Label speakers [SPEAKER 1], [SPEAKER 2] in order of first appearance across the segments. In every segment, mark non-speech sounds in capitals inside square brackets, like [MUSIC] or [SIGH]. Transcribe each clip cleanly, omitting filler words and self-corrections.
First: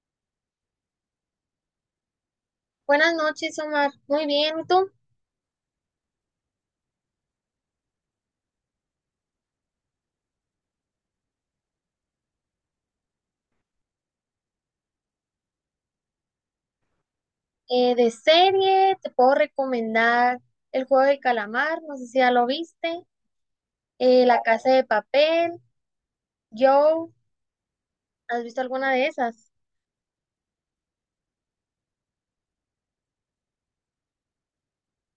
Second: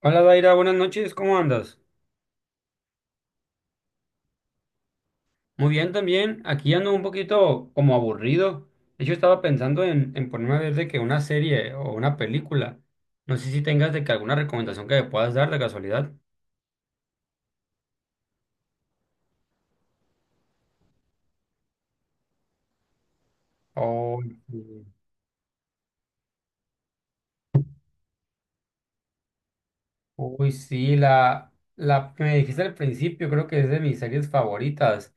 [SPEAKER 1] Hola, Daira, buenas noches, ¿cómo andas?
[SPEAKER 2] Buenas noches, Omar. Muy bien, ¿y tú?
[SPEAKER 1] Muy bien también, aquí ando un poquito como aburrido. De hecho, estaba pensando en ponerme a ver de que una serie o una película. No sé si tengas de que alguna recomendación que me puedas dar de casualidad.
[SPEAKER 2] De serie, te puedo recomendar El juego de calamar, no sé si ya lo viste,
[SPEAKER 1] Oh,
[SPEAKER 2] La casa de
[SPEAKER 1] sí.
[SPEAKER 2] papel, Joe, ¿has visto alguna de esas?
[SPEAKER 1] Uy, sí, la que me dijiste al principio, creo que es de mis series favoritas,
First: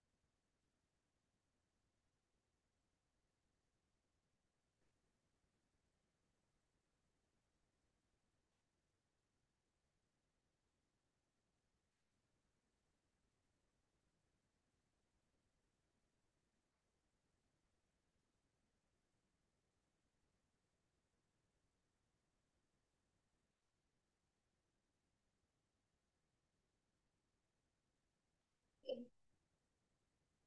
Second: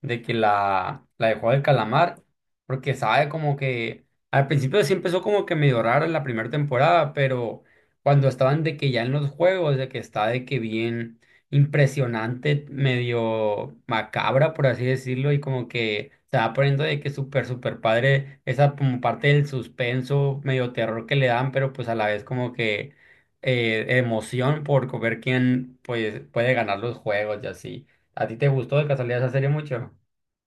[SPEAKER 1] de que la de Juego del Calamar, porque sabe como que al principio sí empezó como que medio raro en la primera temporada, pero cuando estaban de que ya en los juegos, de que está de que bien impresionante, medio macabra, por así decirlo, y como que se va poniendo de que súper, súper padre, esa como parte del suspenso, medio terror que le dan, pero pues a la vez como que emoción por ver quién pues, puede ganar los juegos y así. ¿A ti te gustó de casualidad esa serie mucho?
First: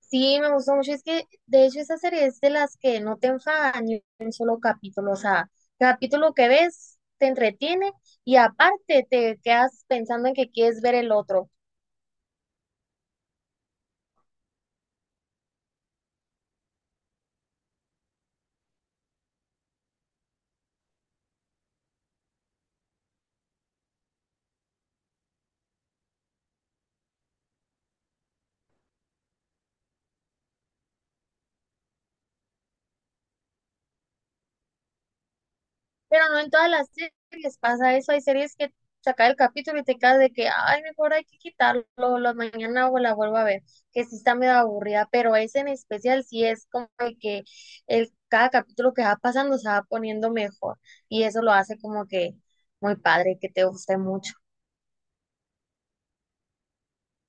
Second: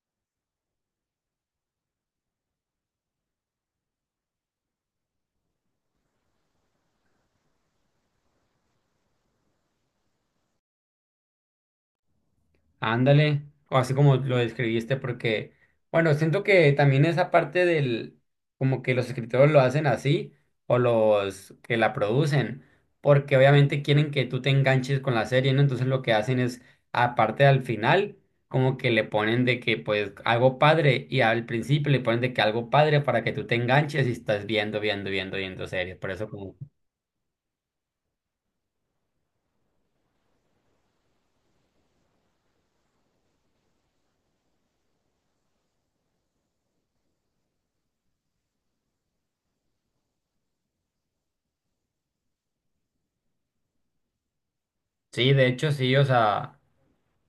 [SPEAKER 2] Sí, me gustó mucho, es que de hecho esa serie es de las que no te enfada ni un solo capítulo, o sea, capítulo que ves te entretiene y aparte te quedas pensando en que quieres ver el otro.
[SPEAKER 1] Ándale, o así como lo describiste, porque, bueno, siento que también esa parte del, como que los escritores lo hacen así, o los que la producen, porque obviamente quieren que tú te enganches con la serie, ¿no? Entonces lo que hacen es, aparte al final, como que le ponen de que, pues, algo padre, y al principio le ponen de que algo padre para que tú te enganches y estás viendo, viendo, viendo, viendo series. Por eso
[SPEAKER 2] Pero no en
[SPEAKER 1] como,
[SPEAKER 2] todas las series pasa eso. Hay series que saca el capítulo y te quedas de que, ay, mejor hay que quitarlo, la mañana o la vuelvo a ver, que sí está medio aburrida, pero ese en especial sí es como de que el, cada capítulo que va pasando se va poniendo mejor y eso lo hace como que muy padre, que te guste mucho.
[SPEAKER 1] sí, de hecho sí, o sea...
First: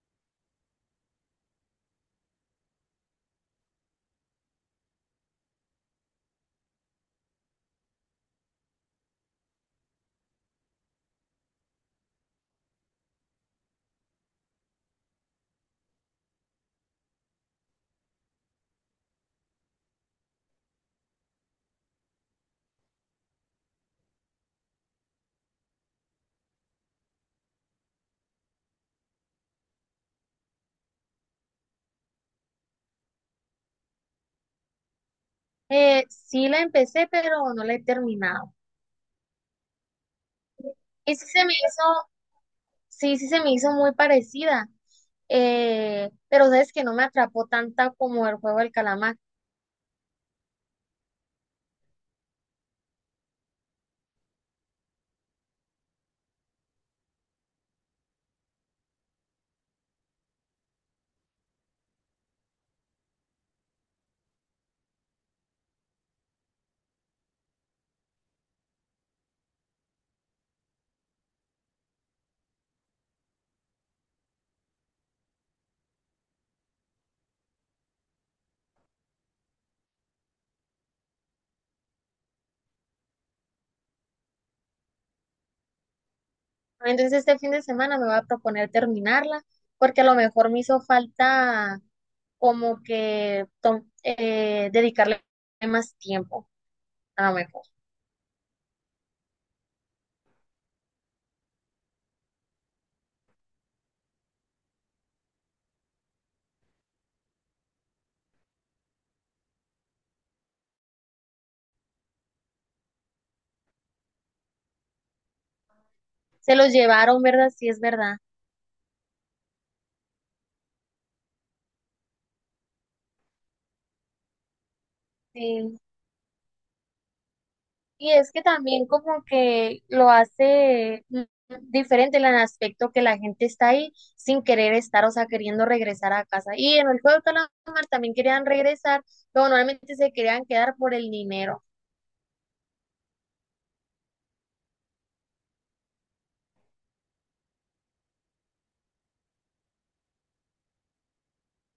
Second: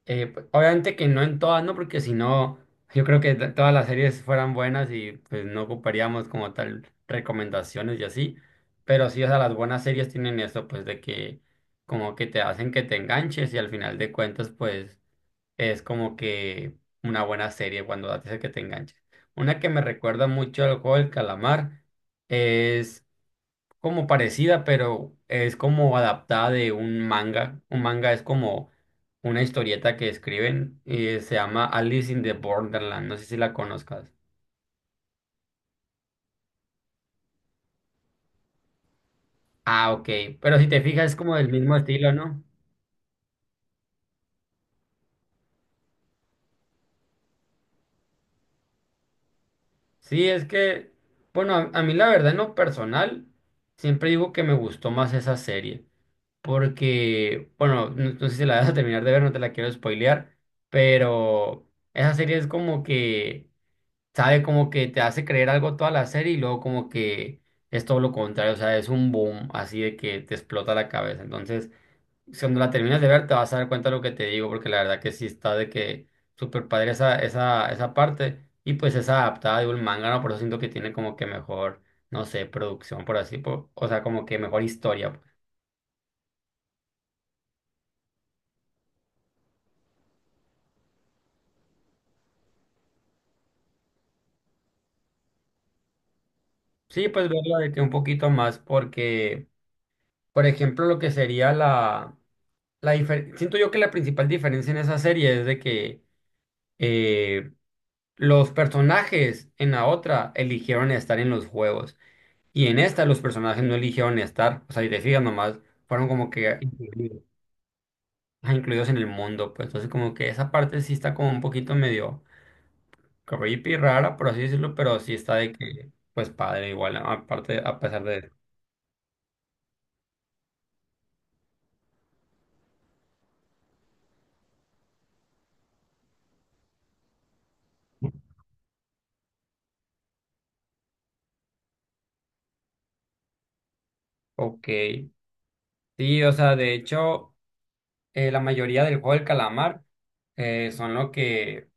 [SPEAKER 1] Pues, obviamente que no en todas, ¿no? Porque si no, yo creo que todas las series fueran buenas y pues no ocuparíamos como tal recomendaciones y así. Pero sí, o sea, las buenas series tienen eso, pues de que como que te hacen que te enganches y al final de cuentas, pues es como que una buena serie cuando hace que te enganches. Una que me recuerda mucho al juego del calamar es como parecida, pero es como adaptada de un manga. Un manga es como una historieta que escriben y se llama Alice in the Borderland. No sé si la conozcas.
[SPEAKER 2] Sí la empecé, pero no la he terminado.
[SPEAKER 1] Ah, ok. Pero si te fijas, es
[SPEAKER 2] Y sí
[SPEAKER 1] como
[SPEAKER 2] se
[SPEAKER 1] del
[SPEAKER 2] me
[SPEAKER 1] mismo
[SPEAKER 2] hizo,
[SPEAKER 1] estilo, ¿no?
[SPEAKER 2] sí se me hizo muy parecida, pero sabes que no me atrapó tanta como el juego del calamar.
[SPEAKER 1] Sí, es que, bueno, a mí la verdad en lo personal, siempre digo que me gustó más esa serie. Porque, bueno, no sé si la vas a terminar de ver, no te la quiero spoilear, pero esa serie es como que sabe como que te hace creer algo toda la serie y luego como que es todo lo contrario, o sea, es un boom así de que te explota la cabeza. Entonces, si cuando la terminas de ver te vas a dar cuenta de lo que te digo, porque la verdad que sí está de que súper padre esa esa parte y pues es adaptada de un manga, ¿no? Por eso siento que tiene como que mejor, no sé, producción, por así, o sea, como que mejor historia. Pues.
[SPEAKER 2] Entonces este fin de semana me voy a proponer terminarla porque a lo mejor me hizo falta como que dedicarle más tiempo,
[SPEAKER 1] Sí, pues
[SPEAKER 2] a lo
[SPEAKER 1] verla
[SPEAKER 2] mejor.
[SPEAKER 1] de que un poquito más porque, por ejemplo, lo que sería la... Siento yo que la principal diferencia en esa serie es de que eh, los personajes en la otra eligieron estar en los juegos y en esta los personajes no eligieron estar, o sea, y te fijas nomás, fueron como
[SPEAKER 2] Se
[SPEAKER 1] que
[SPEAKER 2] los
[SPEAKER 1] incluidos,
[SPEAKER 2] llevaron, ¿verdad? Sí, es verdad.
[SPEAKER 1] ah, incluidos en el mundo, pues entonces como que esa parte sí está como un poquito medio creepy, rara, por así decirlo, pero sí está de
[SPEAKER 2] Sí.
[SPEAKER 1] que, pues padre igual, aparte, a pesar
[SPEAKER 2] Y
[SPEAKER 1] de...
[SPEAKER 2] es que también como que lo hace diferente en el aspecto que la gente está ahí sin querer estar, o sea, queriendo regresar a casa. Y en el juego de calamar también querían regresar, pero normalmente se querían quedar por el dinero.
[SPEAKER 1] Ok, sí, o sea, de hecho... la mayoría del juego del calamar son lo que,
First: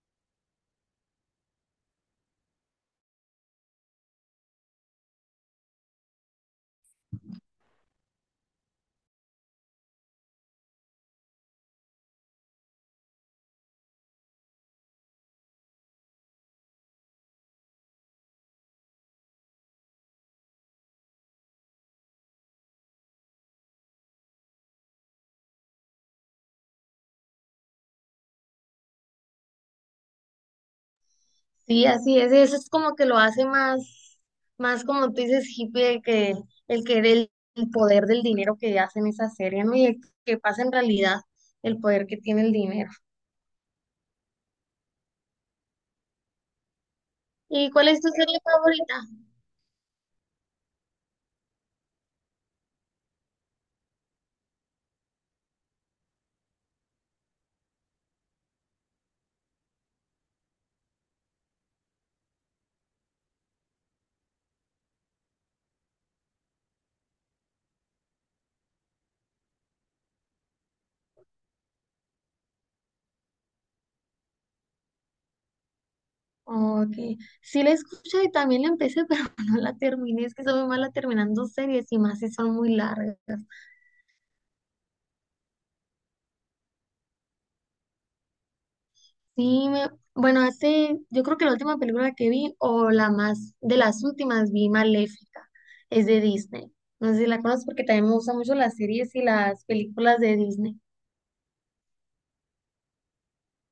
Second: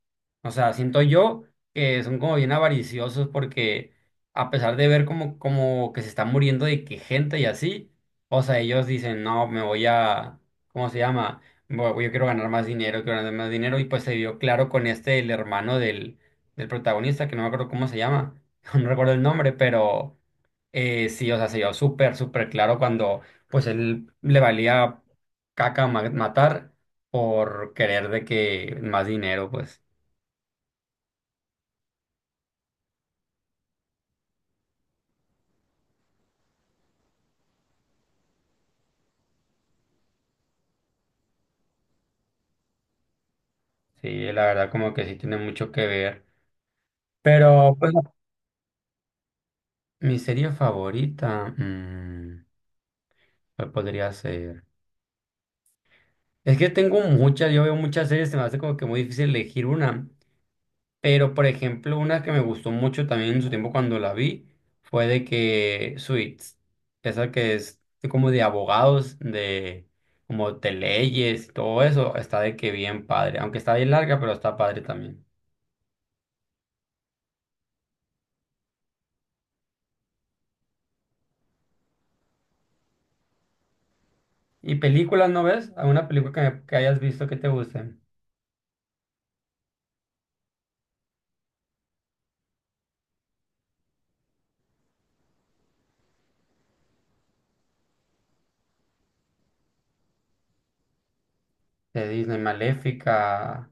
[SPEAKER 1] o sea, siento yo que son como bien avariciosos porque a pesar de ver como que se está muriendo de que gente y así, o sea, ellos dicen, no, me voy a, ¿cómo se llama? Yo quiero ganar más dinero, quiero ganar más dinero y pues se vio claro con este, el hermano del protagonista, que no me acuerdo cómo se llama, [LAUGHS] no recuerdo el nombre, pero... sí, o sea, se vio súper, súper claro cuando pues él le valía caca matar por querer de que más dinero, pues
[SPEAKER 2] Sí, así es, eso es como que lo hace más, más como tú dices, hippie, el que del el poder del dinero que hacen esa serie, ¿no? Y el que pasa en realidad el poder que tiene el dinero.
[SPEAKER 1] sí, la verdad como que sí tiene mucho que ver.
[SPEAKER 2] ¿Y
[SPEAKER 1] Pero
[SPEAKER 2] cuál
[SPEAKER 1] pues
[SPEAKER 2] es tu serie favorita?
[SPEAKER 1] mi serie favorita, mm, ¿cuál podría ser? Es que tengo muchas, yo veo muchas series, se me hace como que muy difícil elegir una. Pero, por ejemplo, una que me gustó mucho también en su tiempo cuando la vi fue de que Suits, esa que es como de abogados, de como de leyes y todo eso, está de que bien padre. Aunque está bien larga, pero está padre también.
[SPEAKER 2] Ok, sí la escuché y también la empecé, [LAUGHS] pero no la terminé, es que soy muy mala terminando series y más si son muy largas.
[SPEAKER 1] ¿Y películas no ves? ¿Alguna película que, que hayas visto que te guste?
[SPEAKER 2] Sí, bueno, hace, yo creo que la última película que vi, o la más, de las últimas, vi Maléfica, es de Disney. No sé si la conoces porque también me gustan mucho las series y las películas de Disney.
[SPEAKER 1] De Disney, Maléfica.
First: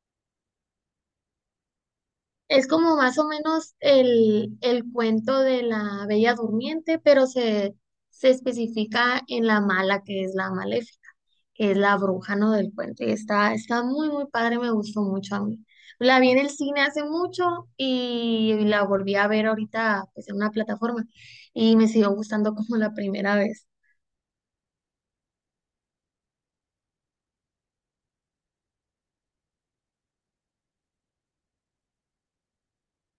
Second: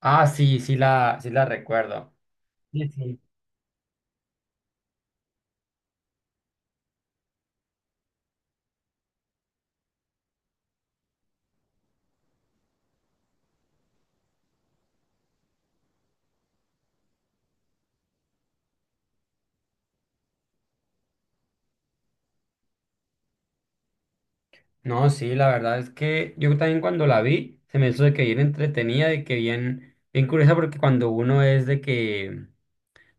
[SPEAKER 1] Ah, sí, sí la recuerdo.
[SPEAKER 2] Es
[SPEAKER 1] Sí,
[SPEAKER 2] como más
[SPEAKER 1] sí.
[SPEAKER 2] o menos el cuento de la Bella Durmiente, pero se especifica en la mala, que es la maléfica, que es la bruja, ¿no? del cuento. Y está, está muy, muy padre, me gustó mucho a mí. La vi en el cine hace mucho y la volví a ver ahorita pues, en una plataforma y me siguió gustando como la primera vez.
[SPEAKER 1] No, sí, la verdad es que yo también cuando la vi se me hizo de que bien entretenida, de que bien, bien curiosa, porque cuando uno es de que,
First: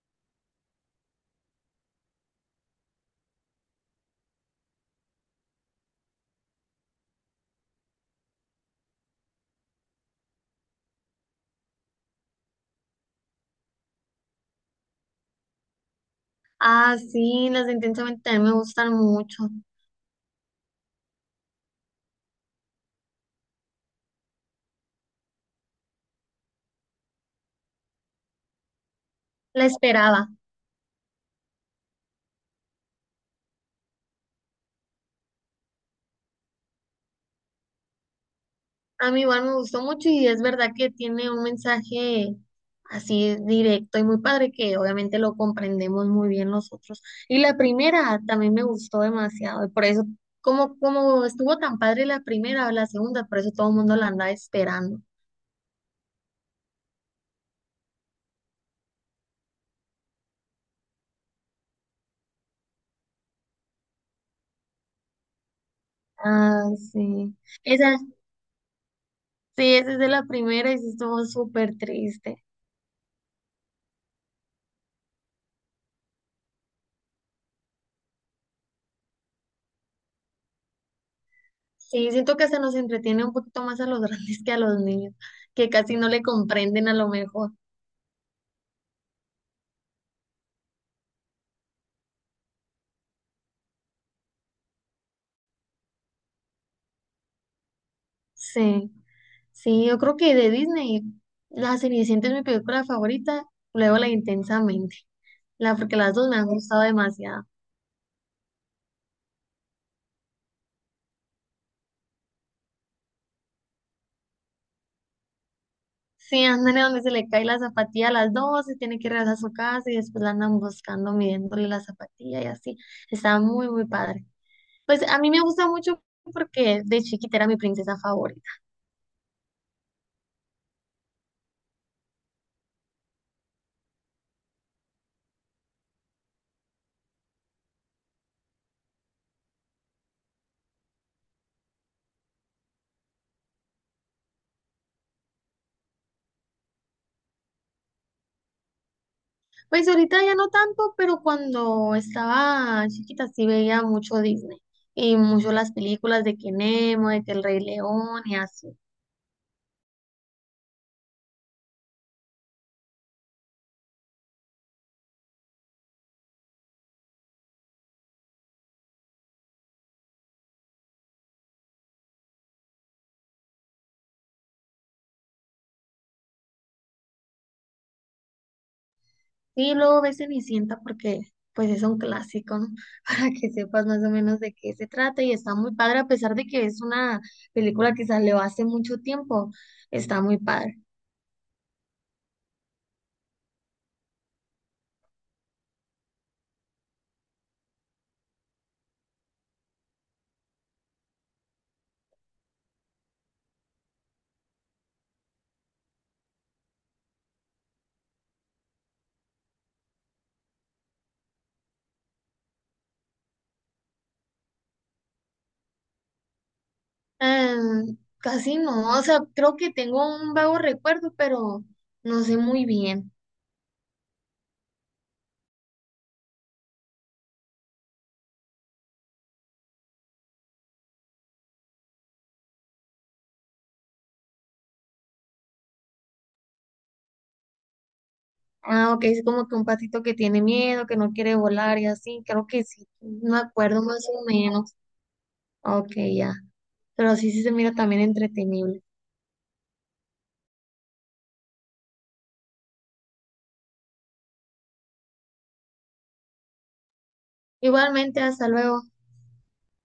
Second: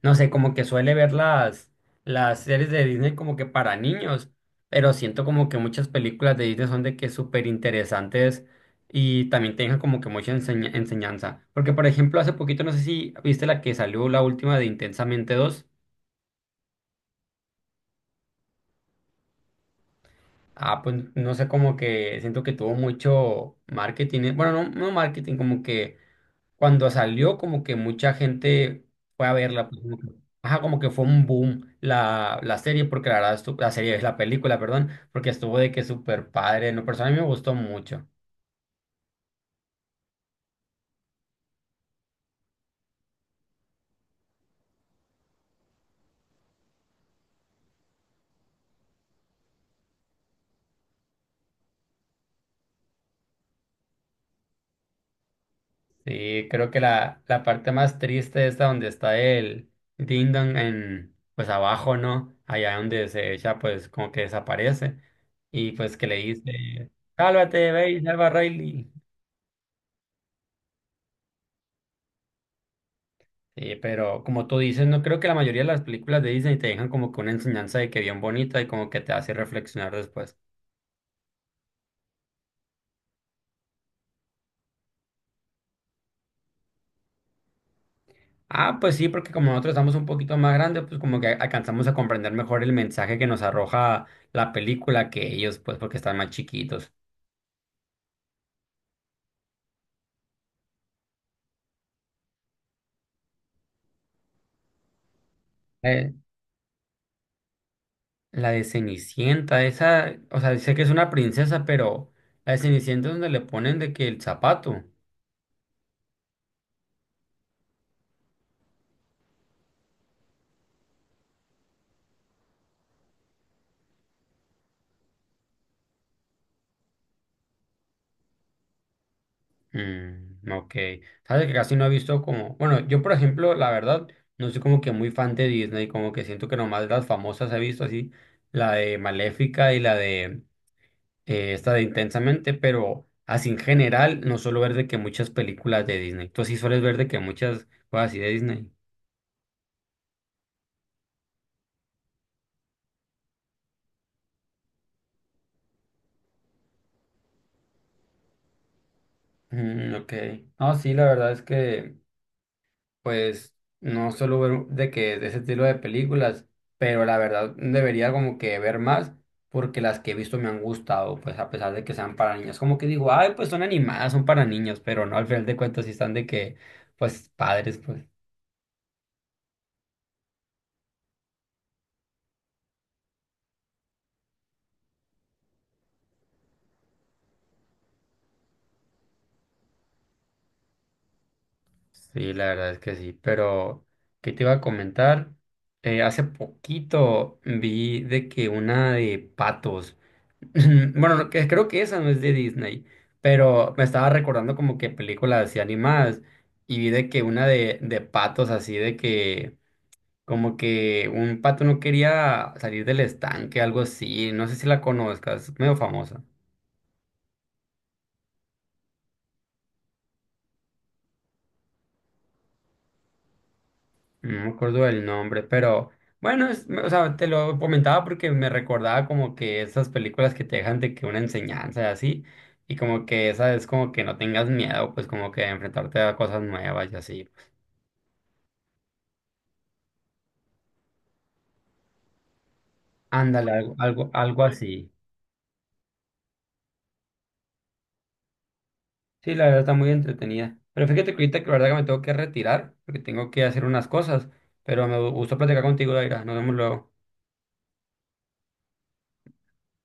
[SPEAKER 1] no sé, como que suele ver las series de Disney como que para niños, pero siento como que muchas películas de Disney son de que súper interesantes y también te dejan como que mucha enseñanza. Porque, por ejemplo, hace poquito, no sé si viste la que salió la última de Intensamente dos.
[SPEAKER 2] Ah, sí, las de Intensamente también me gustan mucho.
[SPEAKER 1] Ah, pues no sé, como que siento que tuvo mucho marketing, bueno, no marketing, como que cuando salió, como que mucha gente fue a
[SPEAKER 2] La
[SPEAKER 1] verla. Pues, como que...
[SPEAKER 2] esperaba.
[SPEAKER 1] Ajá, como que fue un boom la serie, porque la verdad, la serie es la película, perdón, porque estuvo de que súper padre. No, persona a mí me gustó mucho.
[SPEAKER 2] A mí igual me gustó mucho y es verdad que tiene un mensaje así directo y muy padre que obviamente lo comprendemos muy bien nosotros. Y la primera también me gustó demasiado y por eso, como, como estuvo tan padre la primera o la segunda, por eso todo el mundo la andaba esperando.
[SPEAKER 1] Sí, creo que la parte más triste es la donde está el Ding Dong en, pues abajo, ¿no? Allá donde se echa, pues como que desaparece. Y pues que le dice,
[SPEAKER 2] Ah, sí.
[SPEAKER 1] sálvate, ve
[SPEAKER 2] Esa,
[SPEAKER 1] y salva a Riley.
[SPEAKER 2] sí, esa es de la primera y sí estuvo súper triste.
[SPEAKER 1] Sí, pero como tú dices, no creo que la mayoría de las películas de Disney te dejan como que una enseñanza de que bien bonita y como que te hace reflexionar después.
[SPEAKER 2] Sí, siento que se nos entretiene un poquito más a los [LAUGHS] grandes que a los niños, que casi no le comprenden a lo mejor.
[SPEAKER 1] Ah, pues sí, porque como nosotros estamos un poquito más grandes, pues como que alcanzamos a comprender mejor el mensaje que nos arroja la película que ellos, pues porque están más chiquitos.
[SPEAKER 2] Sí. Sí, yo creo que de Disney, La Cenicienta es mi película favorita, luego la Intensamente, la, porque
[SPEAKER 1] Eh,
[SPEAKER 2] las dos me han gustado demasiado.
[SPEAKER 1] la de Cenicienta, esa, o sea, sé que es una princesa, pero la de Cenicienta es donde le ponen de que el zapato.
[SPEAKER 2] Sí, andan donde se le cae la zapatilla a las dos, se tiene que regresar a su casa y después la andan buscando, midiéndole la zapatilla y así. Está muy, muy padre. Pues a mí me gusta mucho porque de chiquita era mi princesa favorita.
[SPEAKER 1] Mm, ok. Sabes que casi no he visto como, bueno, yo por ejemplo, la verdad, no soy como que muy fan de Disney, como que siento que nomás las famosas he visto así, la de Maléfica y la de esta de Intensamente, pero así en general no suelo ver de que muchas películas de Disney. Tú sí sueles ver de que muchas cosas así de Disney.
[SPEAKER 2] Pues ahorita ya no tanto, pero cuando estaba chiquita sí veía mucho Disney y mucho las películas de que Nemo, de que El Rey León y así.
[SPEAKER 1] Mm, ok. No, sí, la verdad es que pues no solo ver de que de ese estilo de películas, pero la verdad debería como que ver más porque las que he visto me han gustado, pues a pesar de que sean para niños. Como que digo, ay, pues son animadas, son para niños, pero no, al final de cuentas sí están de que, pues padres, pues.
[SPEAKER 2] Sí, luego ves Cenicienta porque pues es un clásico, ¿no? [LAUGHS] Para que sepas más o menos de qué se trata y está muy padre, a pesar de que es una película que salió hace mucho tiempo, está muy padre.
[SPEAKER 1] Sí, la verdad es que sí, pero ¿qué te iba a comentar? Hace poquito vi de que una de patos. [LAUGHS] Bueno, no, que, creo que esa no es de Disney, pero me estaba recordando como que películas así animadas y vi de que una de patos así de que como que un pato no quería salir del estanque, algo así, no sé si la conozcas, medio famosa,
[SPEAKER 2] Casi no, o sea, creo que tengo un vago recuerdo, pero no sé muy bien.
[SPEAKER 1] no me acuerdo del nombre, pero bueno, o sea, te lo comentaba porque me recordaba como que esas películas que te dejan de que una enseñanza y así, y como que esa es como que no tengas miedo, pues como que enfrentarte a cosas nuevas y así.
[SPEAKER 2] Ah, ok, es como que un patito que tiene miedo, que no quiere volar y así, creo que sí, me
[SPEAKER 1] Ándale, algo,
[SPEAKER 2] acuerdo más
[SPEAKER 1] algo,
[SPEAKER 2] o
[SPEAKER 1] algo
[SPEAKER 2] menos.
[SPEAKER 1] así.
[SPEAKER 2] Ok, ya, pero sí, sí se mira también entretenible.
[SPEAKER 1] Sí, la verdad está muy entretenida. Pero fíjate que ahorita que la verdad que me tengo que retirar, porque tengo que hacer unas cosas. Pero me gustó platicar contigo, Daira. Nos vemos luego.
[SPEAKER 2] Igualmente, hasta luego.